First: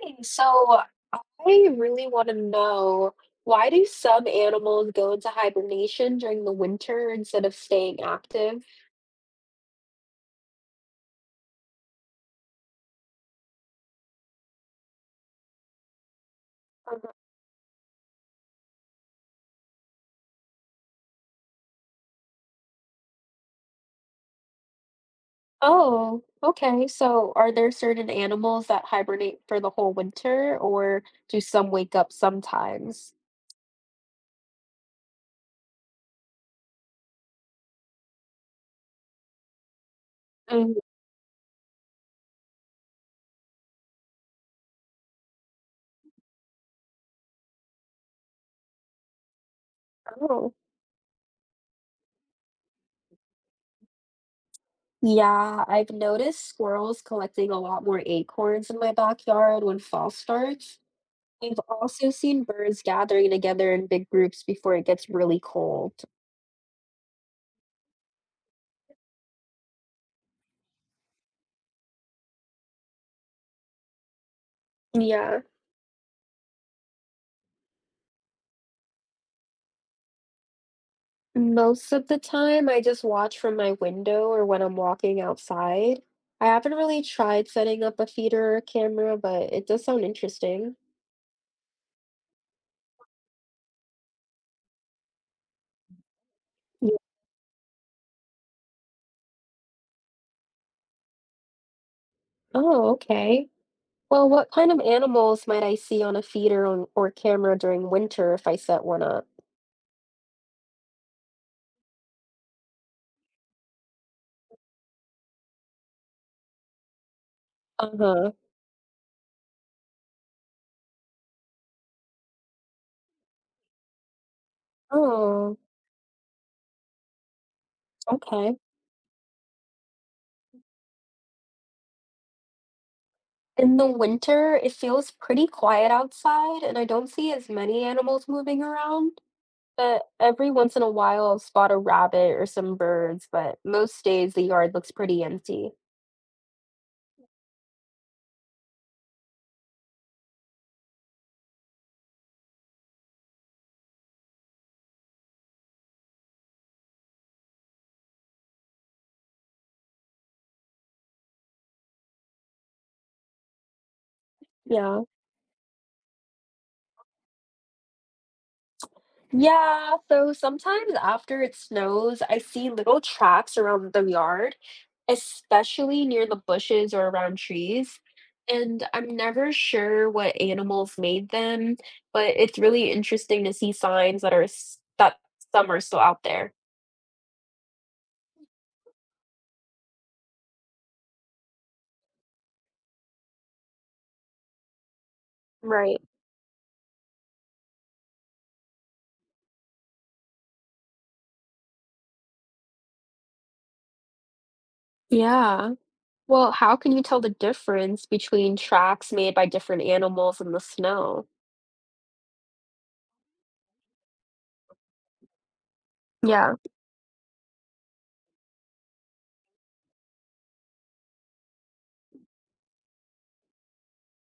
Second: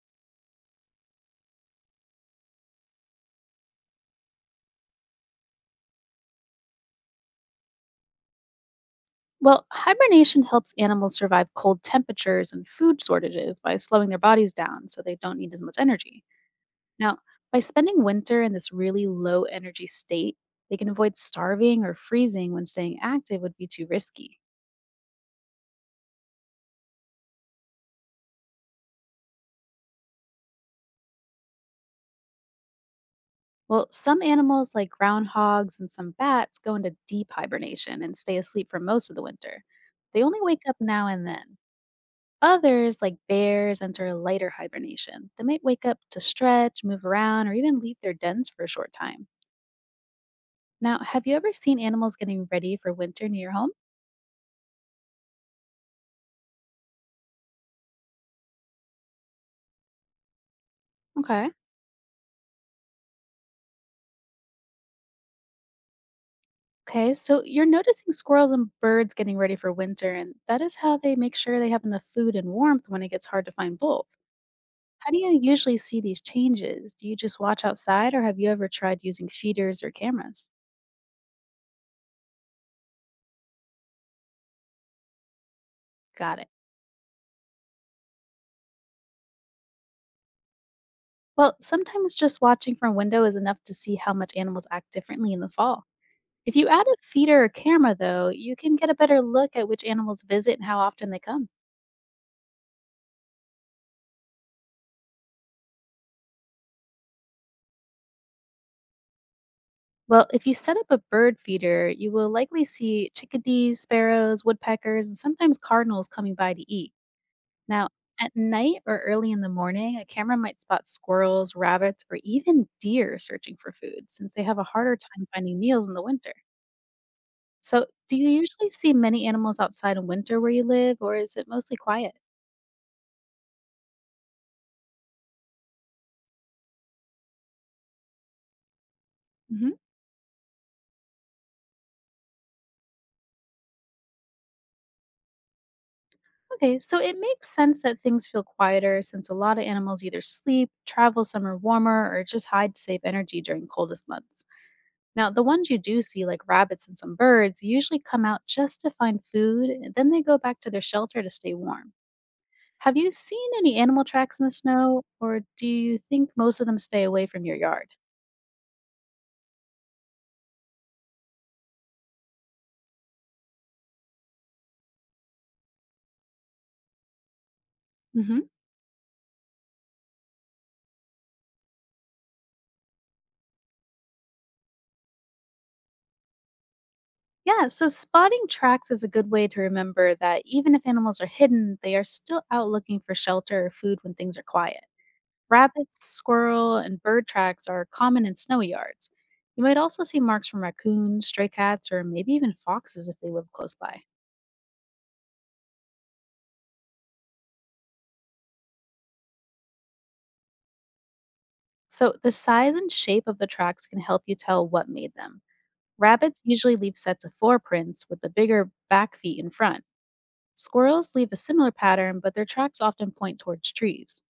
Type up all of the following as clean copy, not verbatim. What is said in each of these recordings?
Hey, so I really want to know, why do some animals go into hibernation during the winter instead of staying active? Well, hibernation helps animals survive cold temperatures and food shortages by slowing their bodies down so they don't need as much energy. Uh-huh. Now, by spending winter in this really low energy state, they can avoid starving or freezing when staying active would be too risky. Oh, okay. So are there certain animals that hibernate for the whole winter, or do some wake up sometimes? Well, some animals like groundhogs and some bats go into deep hibernation and stay asleep for most of the winter. They only wake Mm. up now and then. Others, like bears, enter a lighter hibernation. They might wake up to stretch, move around, or even leave their dens for a short time. Oh. Now, have you ever seen animals getting ready for winter near your home? Yeah, I've noticed squirrels collecting a lot more acorns in my backyard when fall starts. Okay. I've also seen birds gathering together in big groups before it gets really cold. Okay, so you're noticing squirrels and birds getting ready for winter, and that is how they make sure they have enough food and warmth when it gets hard to find both. How do you Yeah. usually see these changes? Do you just watch outside, or have you ever tried using feeders or cameras? Most of the time, I just watch from my window or when I'm walking outside. Got I it. haven't really tried setting up a feeder or camera, but it does sound interesting. Well, sometimes just watching from a window is enough to see how much animals act differently in the fall. If you add a Yeah. feeder or camera, though, you can get a better look at which animals visit and how often they come. Oh, okay. Well, what kind of animals might I see on a feeder or camera during winter if I set one up? Well, if you set up a bird feeder, you will likely see chickadees, sparrows, woodpeckers, and sometimes cardinals coming by to eat. Now, Uh-huh. at night or early in the morning, a camera might spot squirrels, rabbits, or even deer searching for food since they have a harder time Oh, finding meals in the winter. So, do you okay. usually see many animals outside in winter where you live, or is it mostly quiet? In the winter, it feels pretty quiet outside, and I don't see as many animals moving around. hmm Every once in a while, I'll spot a rabbit or some birds, but most days the yard looks pretty empty. Okay, so it makes sense that things feel quieter since a lot of animals either sleep, travel somewhere warmer, or just hide to save energy during coldest months. Now, the ones you do see, like rabbits and some birds, usually come out just to find food, and then they go back to their shelter to stay warm. Have you seen any animal tracks in the snow, Yeah. or do you think most of them stay away from your yard? Yeah, so sometimes after it snows, I see little tracks around the yard, especially near the bushes or around trees. hmm And I'm never sure what animals made them, but it's really interesting to see signs that that some are still out there. Yeah, so spotting tracks is a good way to remember that even if animals are hidden, they are still out looking for shelter or food when things are quiet. Right. Rabbits, squirrel, and bird tracks are common in snowy yards. You might also see marks from raccoons, stray cats, or maybe even foxes if they live close by. Yeah. Well, how can you tell the difference between tracks made by different animals in the snow? So, the size and shape of the tracks can help you tell what made them. Rabbits Yeah. usually leave sets of footprints with the bigger back feet in front. Squirrels leave a similar pattern, but their tracks often point towards trees.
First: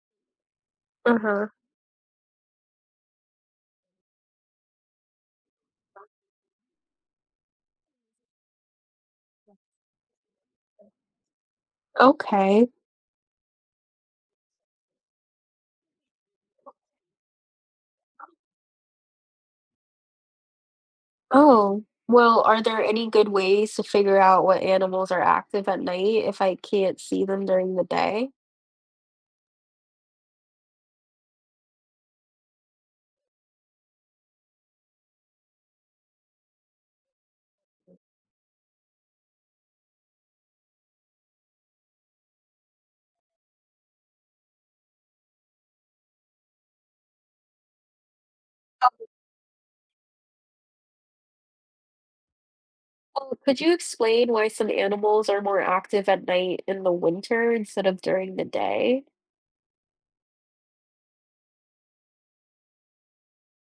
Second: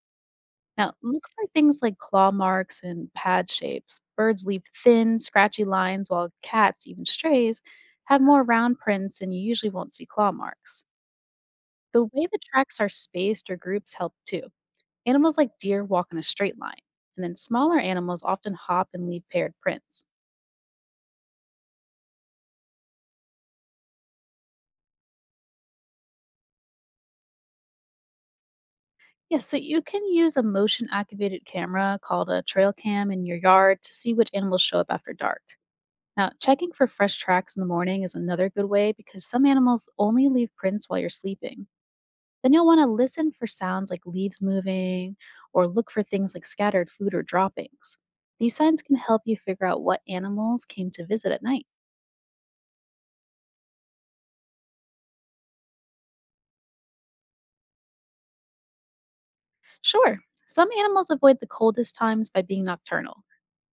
Now, look for Uh-huh. things like claw marks and pad shapes. Birds leave thin, scratchy lines, while cats, even strays, have more round prints, and you usually won't see claw marks. The way the Okay. tracks are spaced or groups help too. Animals like deer walk in a straight line, and then smaller animals often hop and leave paired prints. Oh, well, are there any good ways to figure out what animals are active at night if I can't see them during the day? Yes, so you can use a motion activated camera called a trail cam in your yard to see which animals show up after dark. Now, checking for fresh tracks in the morning is another good way because some animals only leave prints while you're sleeping. Then you'll want to listen for sounds like leaves moving or look for things like scattered food or droppings. These signs can help you figure out what animals came to visit at night. Oh, could you explain why some animals are more active at night in the winter instead of during the day? Sure, some animals avoid the coldest times by being nocturnal.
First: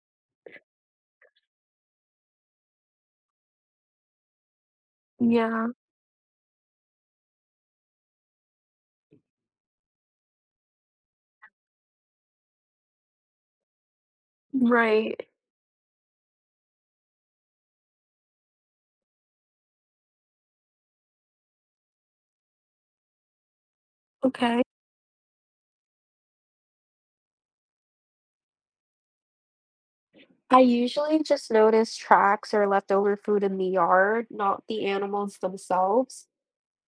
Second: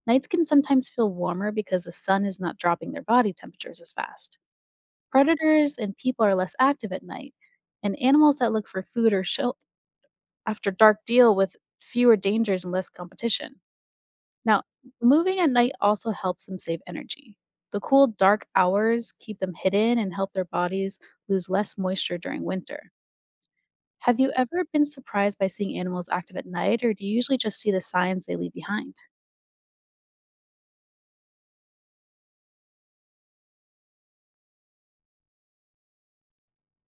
Nights can sometimes feel warmer because the sun is not dropping their body temperatures as fast. Yeah, Predators and people are less active at night, and animals that look for food or shelter after dark deal with fewer dangers and less competition. Now, right. moving at night also helps them save energy. The cool, dark hours keep them hidden and help their bodies lose less moisture during winter. Have you Okay. ever been surprised by seeing animals active at night, or do you usually just see the signs they leave behind? I usually just notice tracks or leftover food in the yard, not the animals themselves.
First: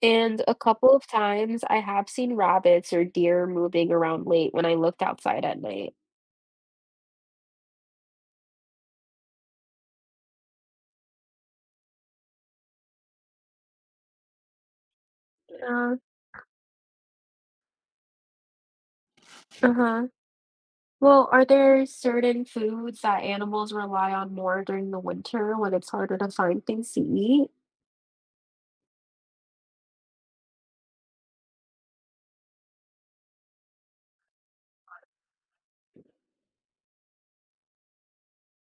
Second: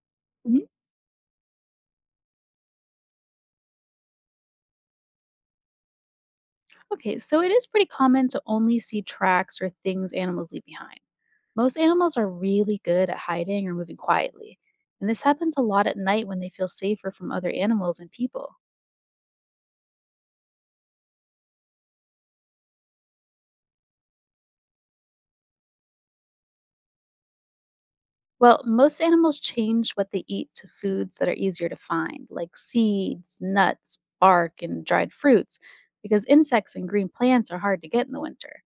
And a Mhm. couple of times I have seen rabbits or deer moving around late when I looked outside at night. Okay, so it is pretty common to only see tracks or things animals leave behind. Most animals are really good at hiding or moving quietly, and this happens a lot Yeah. at night when they feel safer from other animals and people. Uh-huh. Well, are there certain foods that animals rely on more during the winter when it's harder to find things to eat? Well, most animals change what they eat to foods that are easier to find, like seeds, nuts, bark, and dried fruits, because insects and green plants are hard to get in the winter.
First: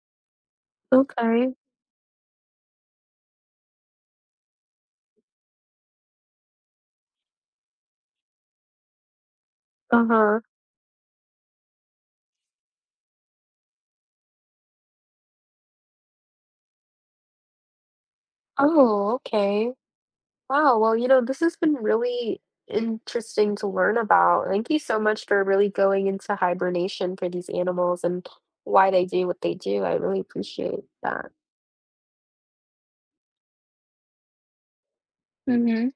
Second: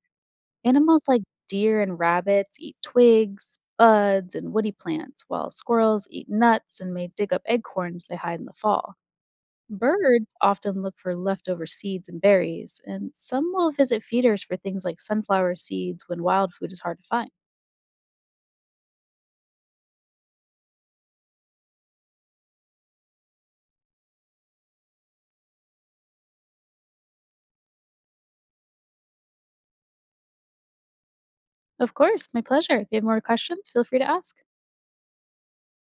Animals like Okay. deer and rabbits eat twigs, buds, and woody plants, while squirrels eat nuts and may dig up acorns they hide in the fall. Birds Uh-huh. often look for leftover seeds and berries, and some will visit feeders for things like sunflower seeds when wild food is hard to find. Oh, okay. Wow. Well, this has been really interesting to learn about. Thank you so much for really going into hibernation for these animals and why they do what they do. I really appreciate that. Of course, my pleasure. If you have more questions, feel free to ask. Hmm.